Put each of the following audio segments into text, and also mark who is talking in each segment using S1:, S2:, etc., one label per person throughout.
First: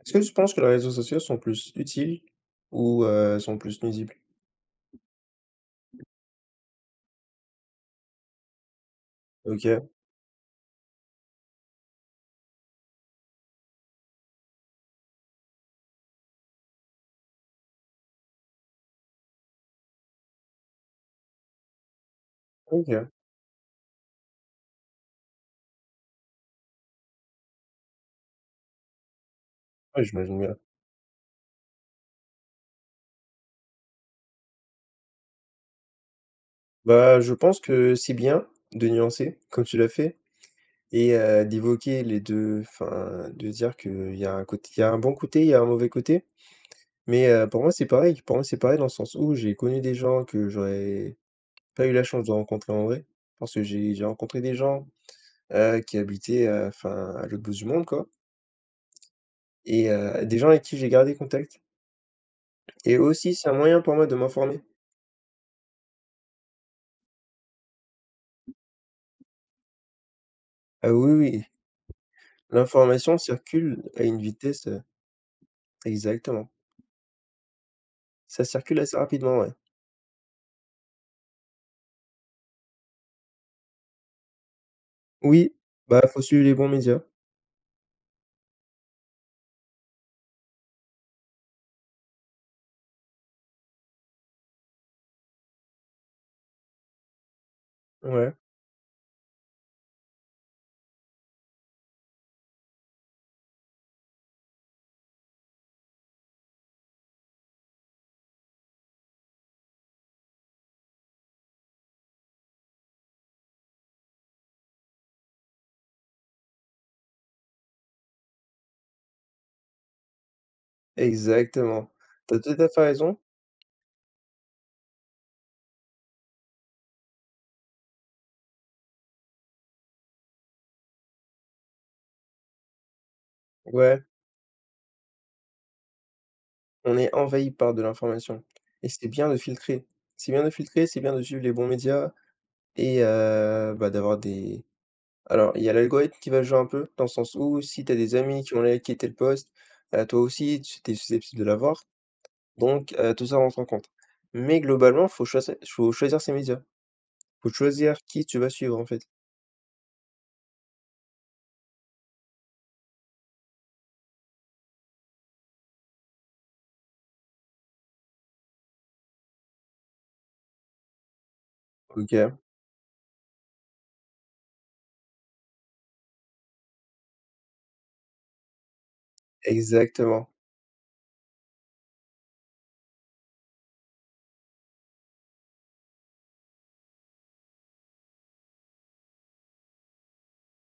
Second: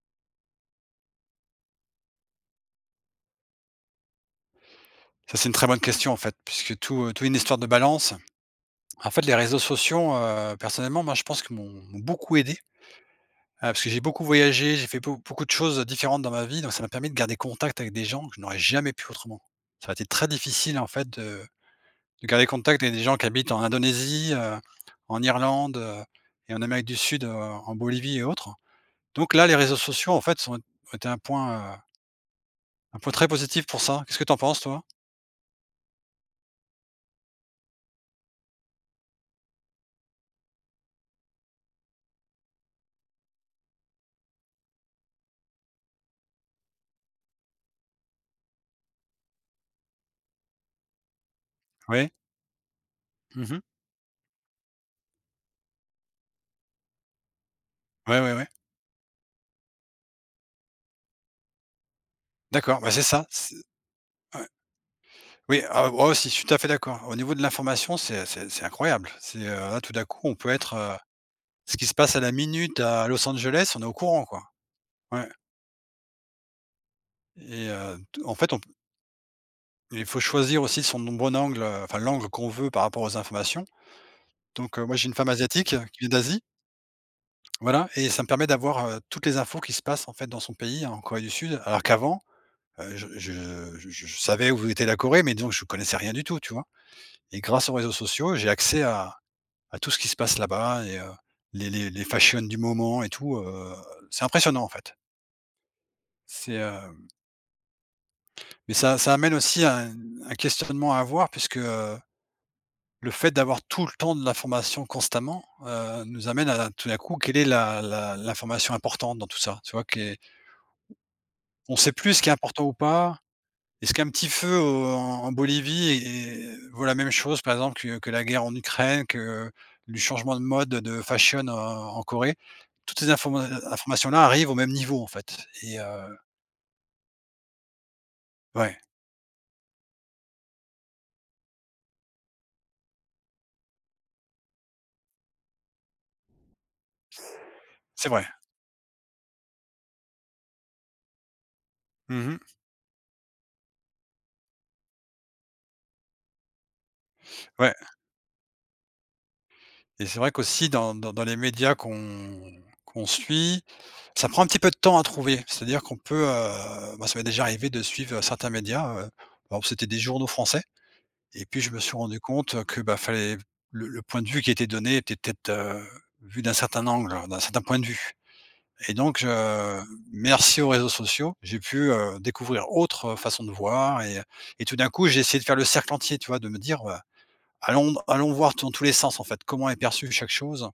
S1: Est-ce que tu penses que les réseaux sociaux sont plus utiles ou sont plus nuisibles?
S2: Ça, c'est une très bonne question, en fait, puisque tout est une histoire de balance. En fait, les réseaux
S1: OK,
S2: sociaux, personnellement, moi, je pense qu'ils m'ont beaucoup aidé, parce que j'ai beaucoup voyagé, j'ai fait beaucoup de choses différentes dans ma vie, donc ça m'a permis de garder contact avec des gens que je n'aurais jamais pu autrement. Ça a été très difficile, en fait, de garder contact avec des
S1: OK.
S2: gens qui habitent en Indonésie, en Irlande, et en Amérique du Sud, en Bolivie et autres. Donc là, les réseaux
S1: Ouais,
S2: sociaux, en
S1: j'imagine
S2: fait, sont
S1: bien.
S2: ont été un point très positif pour ça. Qu'est-ce que tu en penses, toi?
S1: Bah, je pense que c'est bien de nuancer comme tu l'as fait et d'évoquer les 2, enfin, de dire qu'il y a un côté il y a un bon côté, il y a un mauvais côté. Mais pour moi, c'est pareil. Pour moi, c'est pareil dans le sens où j'ai connu des gens que j'aurais pas eu la
S2: Oui.
S1: chance de rencontrer en vrai
S2: Mmh
S1: parce
S2: mh.
S1: que j'ai rencontré des gens, qui habitaient, enfin, à l'autre bout du monde, quoi
S2: Ouais, ouais, ouais.
S1: et des gens avec qui j'ai gardé contact.
S2: D'accord, bah,
S1: Et
S2: c'est ça,
S1: aussi, c'est un
S2: c'est
S1: moyen pour moi de m'informer.
S2: oui, ah, oh, si, je suis tout à fait d'accord. Au niveau de l'information, c'est incroyable. C'est, là, tout d'un coup, on peut être,
S1: Ah oui, oui,
S2: ce qui se passe à la minute à
S1: l'information
S2: Los Angeles, on
S1: circule
S2: est au
S1: à une
S2: courant, quoi.
S1: vitesse,
S2: Ouais.
S1: exactement.
S2: et t En
S1: Ça
S2: fait, on p
S1: circule assez rapidement, ouais.
S2: il faut choisir aussi son bon angle, enfin l'angle qu'on veut par rapport aux informations. Donc, moi, j'ai une femme
S1: Oui,
S2: asiatique, qui
S1: bah,
S2: vient
S1: faut
S2: d'Asie,
S1: suivre les bons médias.
S2: voilà, et ça me permet d'avoir, toutes les infos qui se passent, en fait, dans son pays, hein, en Corée du Sud, alors qu'avant, heu, je je je savais où était la Corée, mais donc que je connaissais rien du tout, tu vois? Et grâce aux réseaux
S1: Ouais,
S2: sociaux, j'ai accès à tout ce qui se passe là-bas, et les fashions du moment et tout, c'est impressionnant en fait. C'est, heu, mais ça amène aussi à un questionnement à avoir puisque, le fait d'avoir tout le temps de l'information constamment, nous amène à tout d'un coup, quelle est la l'information importante dans tout ça? Tu vois? Qui On
S1: exactement.
S2: sait plus ce qui est
S1: T'as tout
S2: important
S1: à
S2: ou
S1: fait raison.
S2: pas. Est-ce qu'un petit feu au en en Bolivie et vaut la même chose, par exemple, que la guerre en Ukraine, que le changement de mode de fashion en Corée? Toutes ces
S1: Ouais,
S2: informations-là arrivent au même niveau, en fait, et heu,
S1: on est envahi par de l'information
S2: ouais,
S1: et c'est bien de filtrer. C'est bien de filtrer, c'est bien de suivre les bons médias et bah, d'avoir des alors, il y a l'algorithme qui va jouer un peu, dans le sens où si t'as
S2: c'est
S1: des
S2: vrai.
S1: amis qui ont liké tel post, toi aussi tu es susceptible de l'avoir.
S2: Mmh.
S1: Donc tout ça rentre en compte. Mais globalement, faut choisir ses médias. Faut
S2: Ouais,
S1: choisir qui tu vas suivre, en fait.
S2: et c'est vrai qu'aussi dans dans les médias qu'on suit, ça prend un petit peu de temps à trouver. C'est-à-dire qu'on peut, moi ça m'est déjà arrivé de suivre certains médias, par c'était des journaux français. Et puis je me suis rendu
S1: OK.
S2: compte que, bah, fallait... le point de vue qui était donné était peut-être, vu d'un certain angle, d'un certain point de vue. Et donc je
S1: Exactement.
S2: Merci aux réseaux sociaux, j'ai pu, découvrir autre façon de voir, et tout d'un coup, j'ai essayé de faire le cercle entier, tu vois? De me dire: «Allons, allons voir dans tous les sens, en fait, comment est perçue chaque chose»,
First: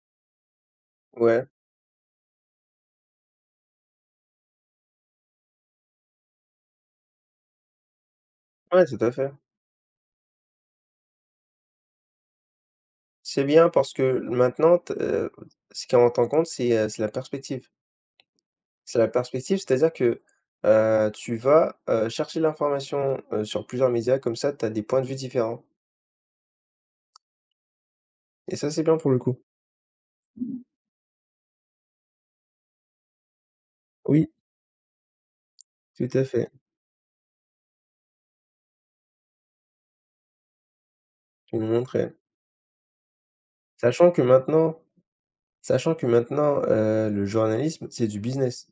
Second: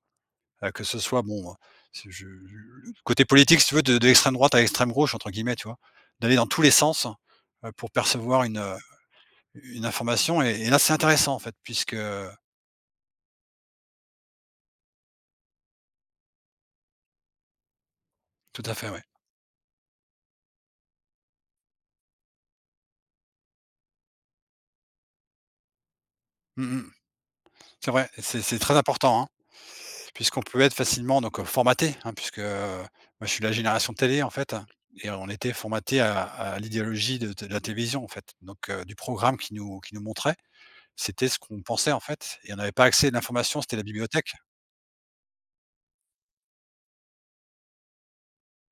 S2: que ce soit
S1: Ouais,
S2: bon, c'est je le côté politique, si tu veux, de l'extrême droite à l'extrême gauche, entre guillemets, tu vois? D'aller dans tous les sens, pour percevoir une,
S1: ouais, tout à fait.
S2: une information, et là, c'est intéressant en fait puisque...
S1: C'est bien parce que maintenant t ce qui rentre en compte, c'est la perspective.
S2: Tout à fait,
S1: C'est
S2: ouais.
S1: la perspective, c'est-à-dire que, tu vas, chercher l'information, sur plusieurs médias, comme ça, tu as des points de vue différents
S2: Mmh mh. C'est vrai, c'est
S1: et
S2: c'est
S1: ça,
S2: très
S1: c'est bien pour le
S2: important, hein,
S1: coup.
S2: puisqu'on peut être facilement donc, formaté, hein, puisque, moi je suis de la génération télé en
S1: Oui,
S2: fait, et on était formaté
S1: tout
S2: à
S1: à fait,
S2: à l'idéologie de la télévision en fait. Donc, du programme qui nous montrait, c'était ce
S1: ils
S2: qu'on
S1: l'ont
S2: pensait en
S1: montré.
S2: fait, et on n'avait pas accès à l'information, c'était la
S1: Sachant que
S2: bibliothèque.
S1: maintenant Sachant que maintenant, le journalisme, c'est du business.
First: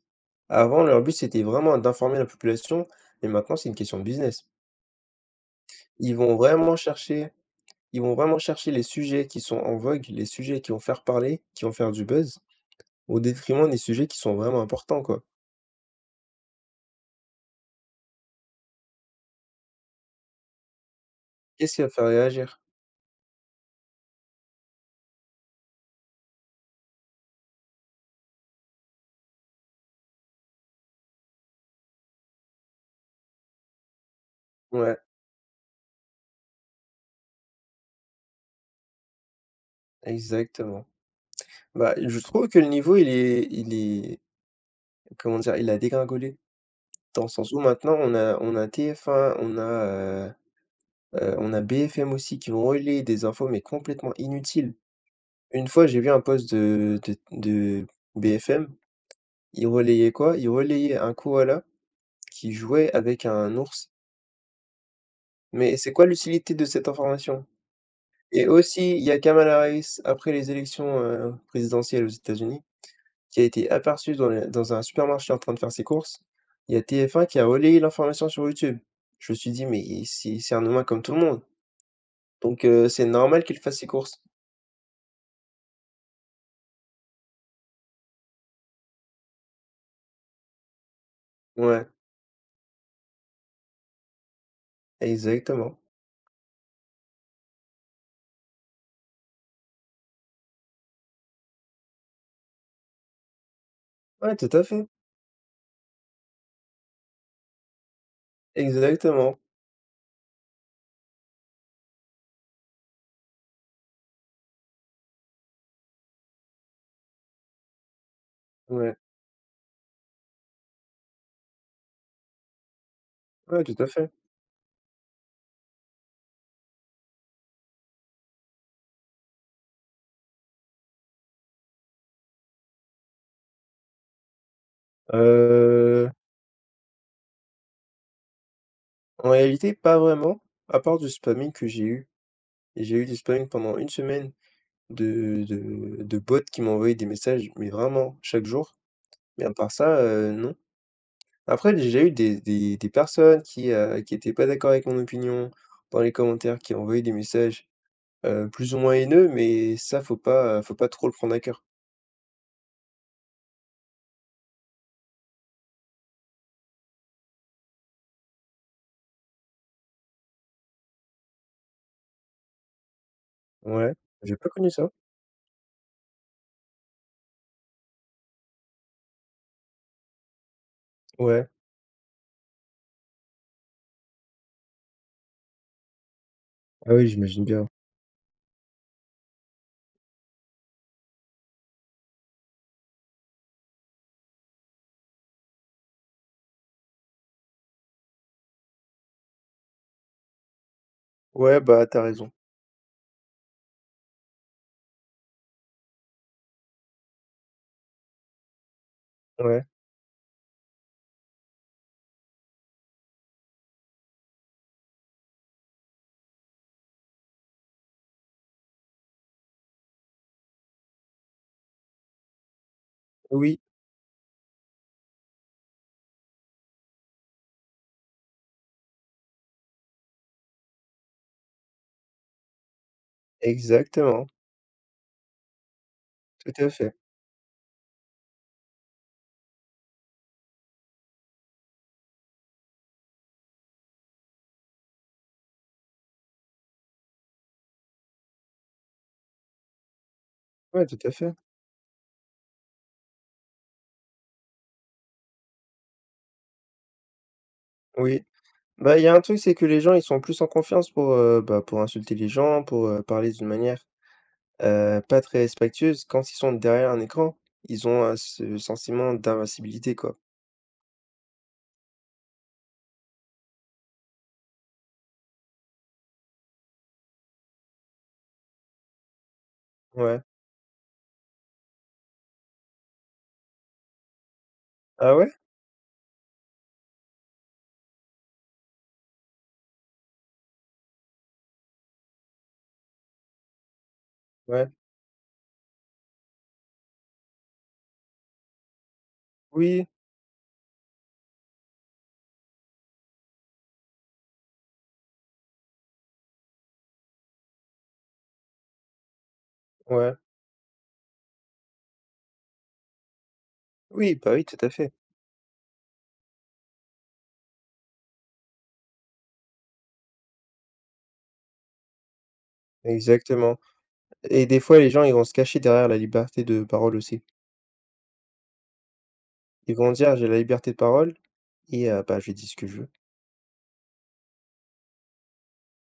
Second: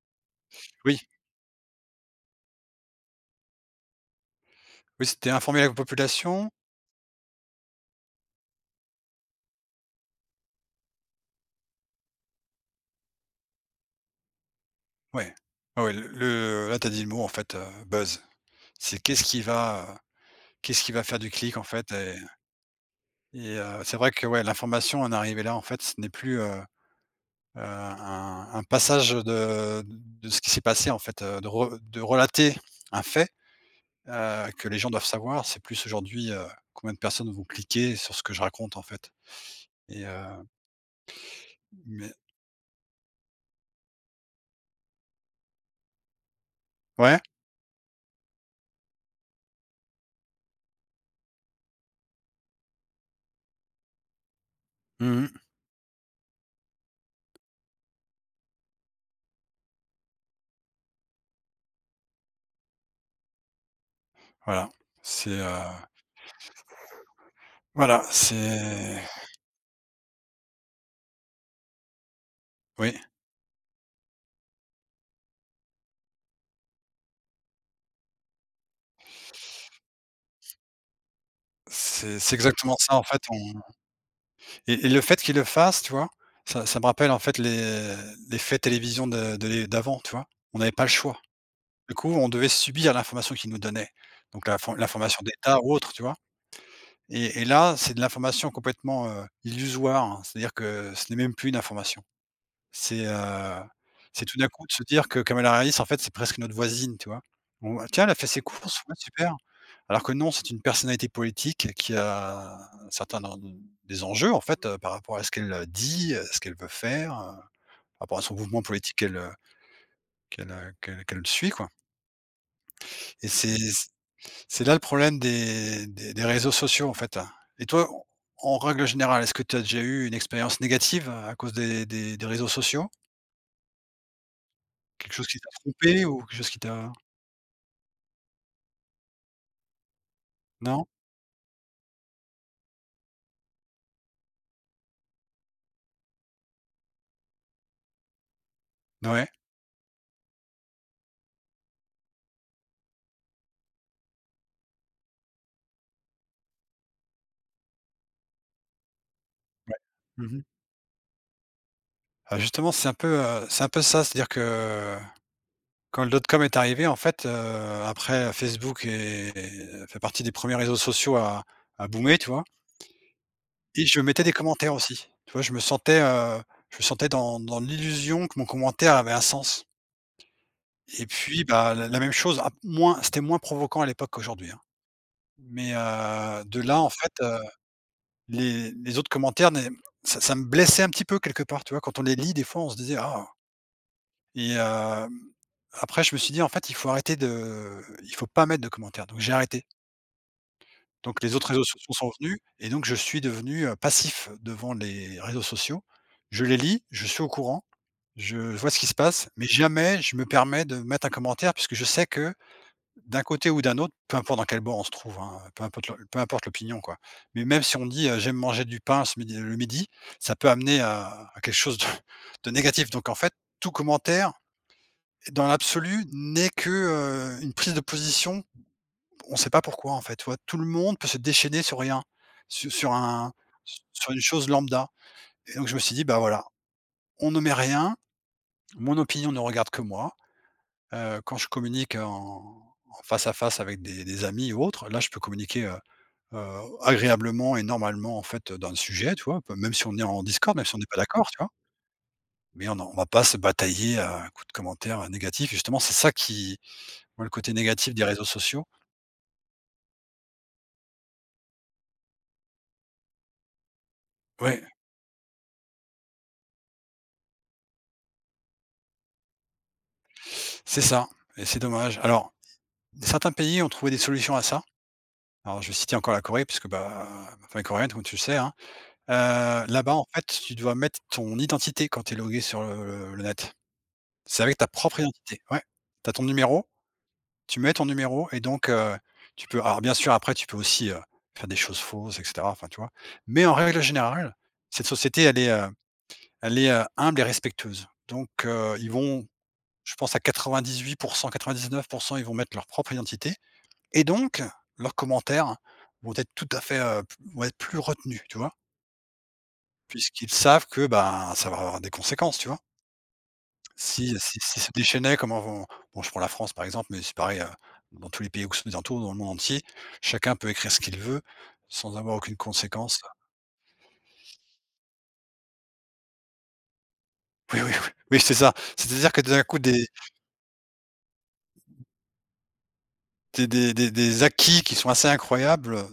S1: Avant,
S2: Oui,
S1: leur but, c'était vraiment d'informer la population, mais maintenant, c'est une question de business.
S2: oui, c'était informer la
S1: Ils vont
S2: population.
S1: vraiment chercher ils vont vraiment chercher les sujets qui sont en vogue, les sujets qui vont faire parler, qui vont faire du buzz, au détriment des sujets qui sont vraiment importants, quoi.
S2: Ouais, ouais, ouais, le là, t'as dit le mot en fait, buzz. C'est qu'est-ce qui va faire du clic en
S1: Qu'est-ce qui va
S2: fait.
S1: faire réagir?
S2: C'est vrai que ouais, l'information en arrivée là, en fait, ce n'est plus, un passage de ce qui s'est passé en fait, de relater un fait, que les gens
S1: Ouais,
S2: doivent savoir. C'est plus aujourd'hui, combien de personnes vont cliquer sur ce que je raconte en fait, et heu,
S1: exactement. Bah,
S2: mais
S1: je trouve que le niveau, il est comment dire? Il a dégringolé,
S2: ouais,
S1: dans le sens où maintenant on a TF1, on a BFM aussi qui vont relayer des infos, mais complètement inutiles.
S2: mmh,
S1: Une fois, j'ai vu un post de BFM, il relayait quoi? Il relayait un koala qui jouait avec un ours.
S2: voilà, c'est, heu,
S1: Mais c'est quoi l'utilité de cette information?
S2: voilà,
S1: Et aussi,
S2: c'est
S1: il y a Kamala Harris, après les élections, présidentielles aux États-Unis,
S2: oui,
S1: qui a été aperçue dans le dans un supermarché en train de faire ses courses. Il y a TF1 qui a relayé l'information sur YouTube. Je me suis dit: «Mais c'est un humain comme tout le monde,
S2: c'est
S1: donc
S2: exactement ça
S1: c'est
S2: en fait.
S1: normal
S2: on
S1: qu'il fasse ses courses».
S2: et et le fait qu'ils le fassent, tu vois? Ça me rappelle en fait les faits télévision de d'avant, tu vois? On n'avait pas le choix.
S1: Ouais.
S2: Du coup, on devait subir l'information qu'ils nous donnaient, donc l'information d'État ou
S1: Exactement.
S2: autre, tu vois? Et là, c'est de l'information complètement, illusoire, hein. C'est-à-dire que ce n'est même plus une information. C'est, heu, c'est
S1: Ouais,
S2: tout d'un
S1: tout à
S2: coup de se
S1: fait.
S2: dire que Kamala Harris, en fait, c'est presque notre voisine, tu vois? On «Tiens, elle a fait ses courses, ouais, super».
S1: Exactement.
S2: Alors que non, c'est une personnalité politique qui a certains dans des enjeux, en fait, par rapport à ce qu'elle dit, ce qu'elle veut faire, par rapport à son mouvement
S1: Ouais.
S2: politique qu'elle suit, quoi, et c'est
S1: Ouais, tout à fait.
S2: c'est là le problème des réseaux sociaux, en fait. Et toi, en règle générale, est-ce que tu as déjà eu une expérience négative à cause des réseaux sociaux? Quelque chose qui t'a trompé
S1: Heu,
S2: ou quelque chose qui t'a...
S1: en réalité, pas vraiment, à
S2: non?
S1: part du spamming que j'ai eu. Et j'ai eu du spamming pendant une semaine de bots qui m'envoyaient des messages, mais vraiment chaque jour.
S2: Ouais.
S1: Mais à part ça, non. Après, j'ai déjà eu des personnes qui étaient pas d'accord avec mon opinion dans les commentaires, qui envoyaient des messages, plus ou moins haineux, mais ça,
S2: Mmh.
S1: faut pas trop le prendre à cœur.
S2: Ah, justement, c'est un peu ça, c'est-à-dire que quand le dot-com est arrivé, en fait, après Facebook est fait partie des premiers réseaux sociaux à boomer, tu vois? Et
S1: Ouais,
S2: je mettais des
S1: j'ai pas connu
S2: commentaires
S1: ça.
S2: aussi. Tu vois? Je me sentais dans l'illusion que mon commentaire avait un sens. Et puis,
S1: Ouais.
S2: bah, la même chose, ah, moins c'était moins provoquant à l'époque qu'aujourd'hui, hein. Mais, de là, en
S1: Ah oui,
S2: fait,
S1: j'imagine bien.
S2: les autres commentaires n'est ça me blessait un petit peu quelque part, tu vois? Quand on les lit, des fois, on se disait: «Ah», et hem, après je me suis dit: «En fait, il faut arrêter de il faut pas mettre de commentaires», donc j'ai arrêté. Donc les autres
S1: Ouais,
S2: réseaux
S1: bah,
S2: sociaux
S1: t'as
S2: sont
S1: raison.
S2: venus, et donc je suis devenu, passif devant les réseaux sociaux. Je les lis, je suis au courant, je vois ce qui se passe, mais
S1: Ouais,
S2: jamais je me permets de mettre un commentaire puisque je sais que D'un côté ou d'un autre, peu importe dans quel bord on se trouve, hein, peu importe l'opinion, quoi. Mais même si on dit: «J'aime manger du pain ce midi le midi», ça peut amener à quelque chose de de négatif. Donc en fait,
S1: oui,
S2: tout commentaire, dans l'absolu, n'est que, une prise de position. On ne sait pas pourquoi, en fait, tu vois? Tout le monde peut se déchaîner sur rien, su sur un sur une
S1: exactement.
S2: chose lambda. Et donc je me suis dit: «Bah, voilà,
S1: Tout à fait.
S2: on ne met rien, mon opinion ne regarde que moi». Quand je communique en face à face avec des amis ou autres, là, je peux communiquer, agréablement et normalement, en fait, dans le sujet, tu vois? Peu même si on est en discord Même si on
S1: Ouais,
S2: n'est pas
S1: tout à
S2: d'accord,
S1: fait.
S2: tu vois? Mais on ne va pas se batailler à coups de commentaires négatifs. Justement, c'est ça qui... moi, le côté négatif des
S1: Oui.
S2: réseaux sociaux...
S1: Bah, il y a un truc, c'est que les gens, ils sont plus en confiance pour, bah, pour insulter les gens, pour, parler d'une manière,
S2: Ouais,
S1: pas très respectueuse. Quand ils sont derrière un écran, ils ont, ce sentiment d'invincibilité, quoi.
S2: c'est ça, et c'est dommage. Alors, certains pays ont trouvé des solutions à ça. Alors, je vais citer encore la Corée puisque, bah, enfin, coréenne, comme tu le sais, hein. Heu, Là-bas, en
S1: Ouais.
S2: fait, tu dois mettre ton identité quand tu es logué sur le net. C'est avec ta propre
S1: Ah ouais?
S2: identité, ouais. Tu as ton numéro Tu mets ton numéro, et donc, tu peux, alors bien sûr après tu peux aussi, faire des choses fausses et cetera, enfin tu vois? Mais en règle générale,
S1: Ouais.
S2: cette société elle est humble et respectueuse. Donc, ils vont,
S1: Oui,
S2: je pense à 98, 99, ils vont mettre leur propre identité, et donc leurs commentaires vont être tout à fait, vont être plus retenus, tu vois?
S1: ouais.
S2: Puisqu'ils savent que, ben, ça va avoir des conséquences, tu vois? Si,
S1: Oui, bah,
S2: si
S1: oui, tout
S2: s'ils
S1: à
S2: se
S1: fait.
S2: déchaînait, comment vont... Bon, je prends la France, par exemple, mais c'est pareil, dans tous les pays occidentaux, dans le monde entier, chacun peut écrire ce qu'il veut sans avoir aucune conséquence.
S1: Exactement. Et des fois, les gens, ils vont se cacher derrière la liberté de parole aussi.
S2: Oui, oui, oui, oui, c'est ça. C'est-à-dire que d'un coup,
S1: Ils
S2: des
S1: vont dire: «J'ai la liberté de parole et bah, je dis ce que je veux».
S2: des des des des acquis qui sont assez incroyables,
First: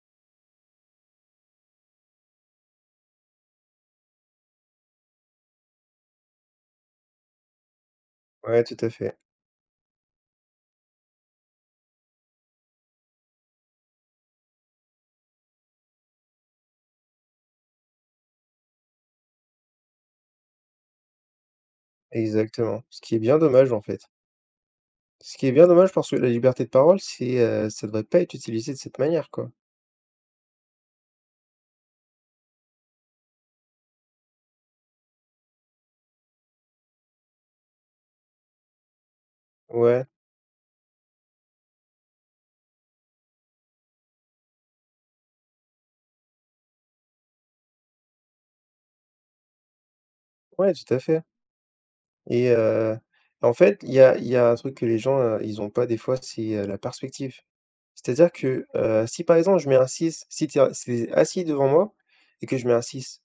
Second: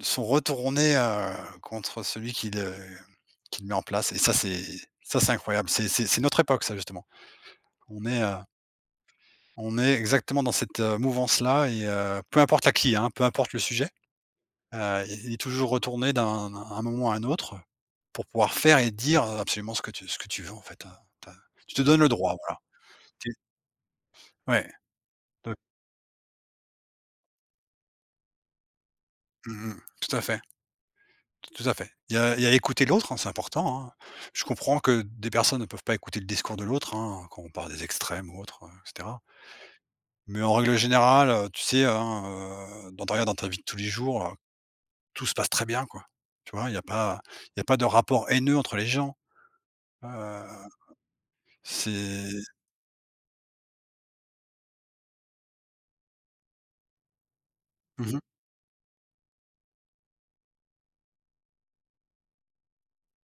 S2: sont retournés, contre celui qui le met en place, et ça, c'est... ça, c'est incroyable. C'est notre époque, ça, justement. On est, heu,
S1: Ouais, tout à fait.
S2: on est exactement dans cette, mouvance-là et peu importe l'acquis, hein, peu importe le sujet. Il est toujours retourné d'un moment à un autre, pour pouvoir faire et dire, absolument ce que tu veux en fait, tu tu te donnes le droit, voilà.
S1: Exactement, ce qui est
S2: Tu
S1: bien dommage, en fait.
S2: ouais,
S1: Ce qui est
S2: de
S1: bien dommage parce que la liberté de parole, ça devrait pas être utilisé de cette manière, quoi.
S2: mmh mh, tout à fait, tout à fait. Il y a écouter l'autre, hein, c'est important, hein. Je comprends que des personnes ne peuvent pas écouter le discours de l'autre, hein, quand on parle des extrêmes ou autres, et cetera.
S1: Ouais,
S2: Mais en règle générale, tu sais, hein, dans ta regarde dans ta vie de tous les jours, tout se passe très bien quoi. Tu vois? Il y a pas de rapport haineux entre les gens. Heu,
S1: ouais, tout à fait
S2: c'est
S1: et en fait, il y a un truc que les gens, ils ont pas des fois, la perspective.
S2: mmh
S1: C'est-à-dire que, si par exemple je mets un 6, si tu es si assis devant moi et que je mets un 6,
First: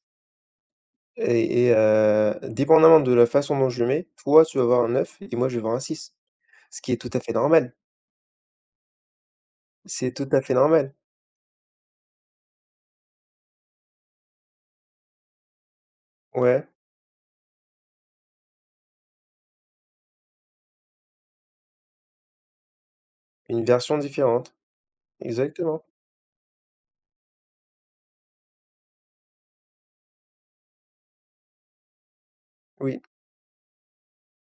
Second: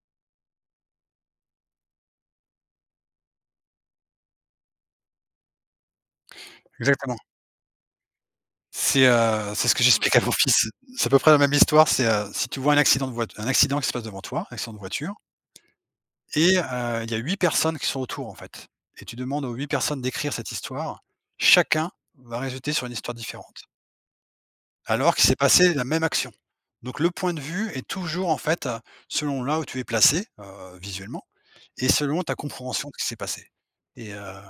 S1: et dépendamment de la façon dont je le mets, toi, tu vas avoir un 9 et moi, je vais avoir un six, ce qui est tout à
S2: exactement.
S1: fait normal.
S2: C'est ce que
S1: C'est
S2: j'explique à
S1: tout
S2: mon
S1: à fait
S2: fils.
S1: normal.
S2: C'est à peu près la même histoire, c'est, si tu vois un accident de voiture, un accident qui se passe devant toi, un accident de voiture et
S1: Ouais,
S2: il y a huit personnes qui sont autour, en fait, et tu demandes aux 8 personnes d'écrire cette histoire, chacun va résulter sur une histoire différente,
S1: une version différente.
S2: alors qu'il s'est passé la
S1: Exactement.
S2: même action. Donc le point de vue est toujours, en fait, selon là où tu es placé, visuellement et selon ta compréhension de
S1: Oui,
S2: ce qui s'est passé et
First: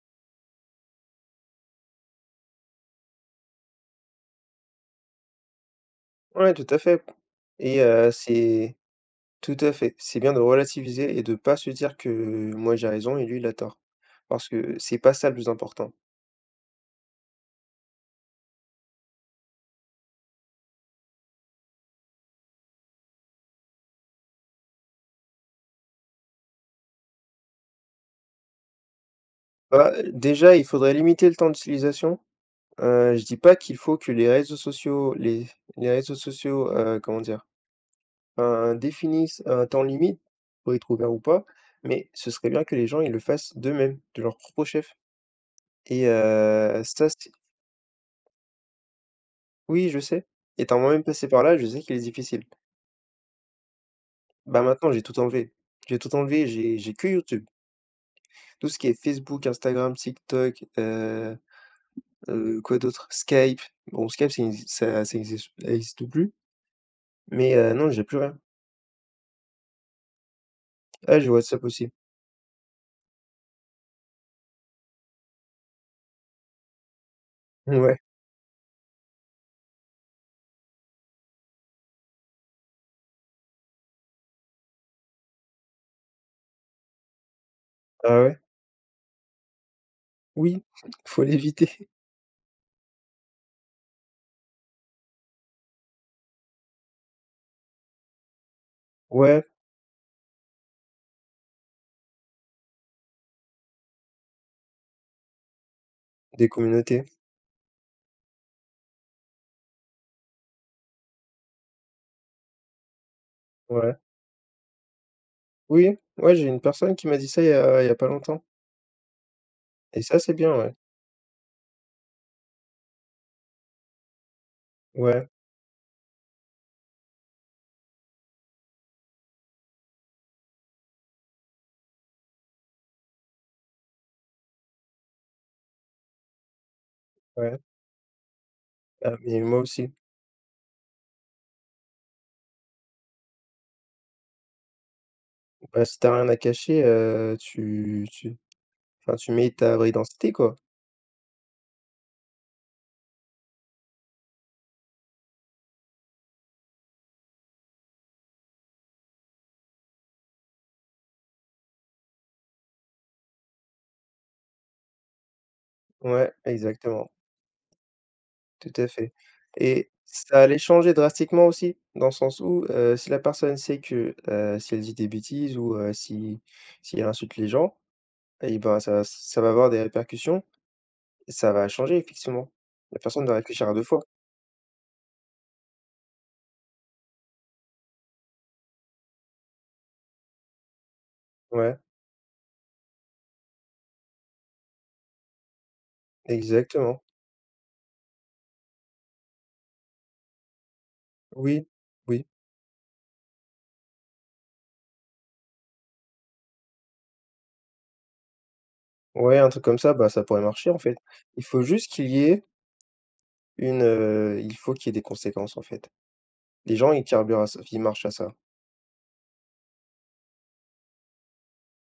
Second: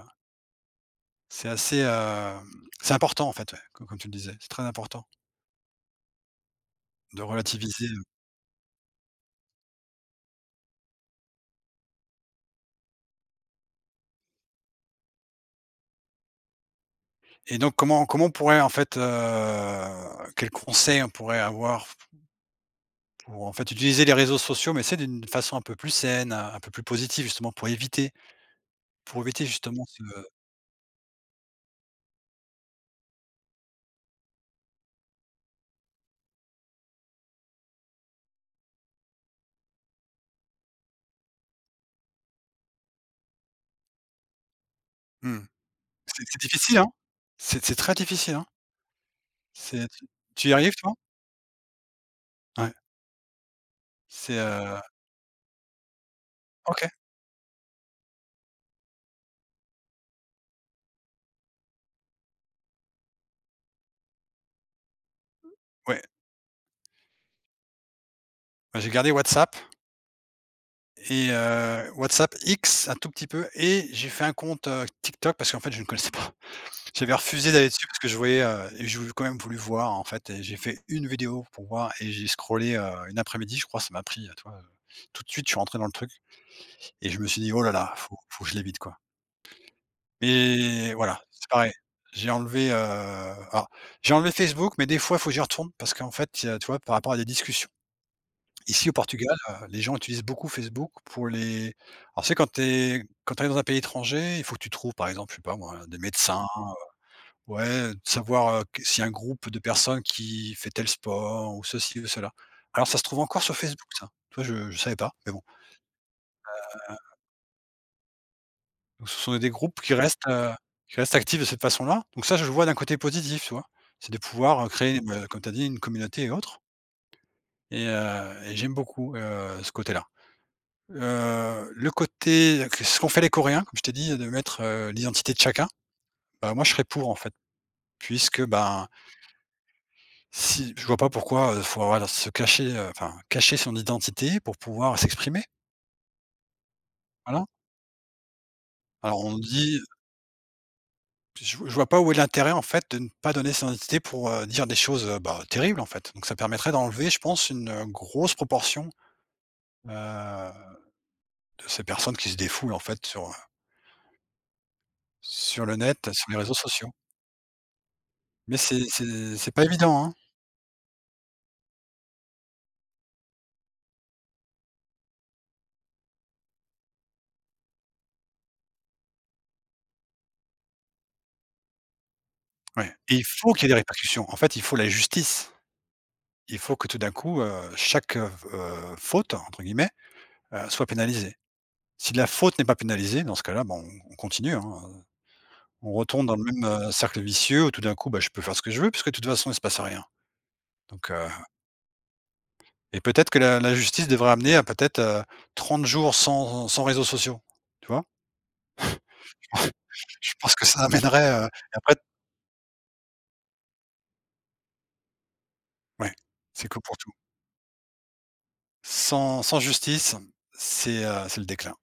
S2: c'est assez, c'est important, en fait, ouais, co comme tu le disais, c'est très important
S1: ouais, tout à fait
S2: de
S1: et
S2: relativiser.
S1: c'est tout à fait. C'est bien de relativiser et de pas se dire que moi j'ai raison et lui il a tort. Parce que c'est pas ça le plus important.
S2: Et donc comment on pourrait en fait, quels conseils on pourrait avoir pour en fait utiliser les réseaux sociaux, mais c'est d'une façon un peu plus saine, un peu plus positive justement pour éviter justement
S1: Bah,
S2: ce
S1: déjà, il faudrait limiter le temps d'utilisation. Je dis pas qu'il faut que les réseaux sociaux, comment dire? Définissent un temps limite pour être ouvert ou pas, mais ce serait bien que les gens ils le fassent d'eux-mêmes, de leur propre chef
S2: mmh.
S1: et
S2: C'est difficile, hein?
S1: ça
S2: C'est très difficile, hein?
S1: Oui,
S2: C'est
S1: je
S2: tu
S1: sais.
S2: tu y arrives
S1: Étant
S2: toi?
S1: moi-même passé par là, je sais qu'il est difficile.
S2: Ouais. C'est,
S1: Bah, maintenant, j'ai tout enlevé. J'ai tout enlevé, j'ai
S2: OK,
S1: j'ai que YouTube. Tout ce qui est Facebook, Instagram, TikTok, quoi d'autre? Skype. Bon, Skype, ça exi ça ça
S2: ouais.
S1: existe plus, mais non, j'ai plus rien.
S2: Bah, j'ai gardé WhatsApp
S1: Ah, j'ai
S2: et
S1: WhatsApp aussi.
S2: WhatsApp X un tout petit peu et j'ai fait un compte, TikTok parce qu'en fait je ne connaissais pas. J'avais refusé d'aller dessus parce
S1: Ouais.
S2: que je voyais, et j'ai quand même voulu voir, en fait, et j'ai fait une vidéo pour voir et j'ai scrollé, une après-midi, je crois, ça m'a pris, tu vois, tout de suite, je suis rentré dans le truc et je me suis dit: «Oh là là,
S1: Ah ouais?
S2: faut que je l'évite, quoi.»
S1: Oui,
S2: Mais
S1: faut
S2: voilà, c'est pareil.
S1: l'éviter.
S2: J'ai enlevé, alors, j'ai enlevé Facebook, mais des fois, il faut que j'y retourne parce qu'en fait, tu vois, par rapport à des discussions. Ici, au Portugal,
S1: Ouais,
S2: les gens utilisent beaucoup Facebook pour les alors, c'est quand tu dans un pays étranger, il faut que tu trouves, par exemple, je sais pas moi, des médecins.
S1: des communautés.
S2: Ouais, de savoir, que s'il y a un groupe de personnes qui fait tel sport ou ceci ou cela. Alors ça se trouve encore sur Facebook
S1: Ouais.
S2: ça. Tu je savais pas, mais bon.
S1: Oui, ouais, j'ai une personne qui m'a dit ça il y a pas longtemps
S2: Donc ce sont des groupes
S1: et ça, c'est bien, ouais.
S2: qui restent actifs de cette façon-là. Donc ça, je le vois d'un côté positif, tu vois? C'est de pouvoir, créer,
S1: Ouais,
S2: bah, comme tu as dit, une communauté et autres, et j'aime beaucoup, ce côté-là. Le côté que ce qu'ont fait les Coréens, comme je t'ai dit, de mettre, l'identité de chacun, bah, moi je serais pour en fait,
S1: ouais.
S2: puisque, ben,
S1: Ah, mais moi aussi.
S2: si je vois pas pourquoi, faut voilà, se cacher, enfin cacher son identité pour pouvoir s'exprimer,
S1: Bah, si t'as rien à cacher,
S2: voilà.
S1: tu tu Enfin,
S2: Alors
S1: tu
S2: on
S1: mets ta
S2: dit
S1: vraie identité, quoi.
S2: je vois pas où est l'intérêt en fait de ne pas donner son identité pour, dire des choses, bah, terribles en fait. Donc ça permettrait d'enlever je pense une, grosse proportion, heu, de ces personnes qui se défoulent en fait sur le net, sur
S1: Ouais,
S2: les réseaux sociaux.
S1: exactement,
S2: Mais
S1: tout
S2: c'est
S1: à fait
S2: c'est c'est pas
S1: et
S2: évident, hein.
S1: ça allait changer drastiquement aussi, dans le sens où, si la personne sait que, si elle dit des bêtises ou si elle insulte les gens et ben, ça va avoir des répercussions et ça va changer effectivement.
S2: Ouais
S1: La
S2: et il
S1: personne va
S2: faut qu'il y
S1: réfléchir
S2: ait
S1: à
S2: des
S1: 2 fois.
S2: répercussions. En fait, il faut la justice. Il faut que tout d'un coup, chaque, «faute» entre guillemets, soit pénalisée.
S1: Ouais,
S2: Si la faute n'est pas pénalisée, dans ce cas-là, ben, on continue, hein, on retourne dans le même,
S1: exactement.
S2: cercle vicieux où tout d'un coup, bah, je peux faire ce que je veux puisque de toute façon il se passe rien. Donc heu
S1: Oui, oui.
S2: et peut-être que la justice devrait amener à peut-être, 30 jours sans réseaux sociaux, tu vois?
S1: Ouais, un truc comme ça, bah, ça
S2: Je
S1: pourrait
S2: pense que
S1: marcher, en
S2: ça
S1: fait. Il
S2: amènerait,
S1: faut
S2: et
S1: juste
S2: après
S1: qu'il y ait une, il faut qu'il y ait des conséquences, en fait.
S2: ouais, c'est
S1: Les
S2: que
S1: gens,
S2: pour
S1: ils
S2: tout.
S1: carburent à ça, ils marchent à ça.
S2: Sans justice, c'est le déclin.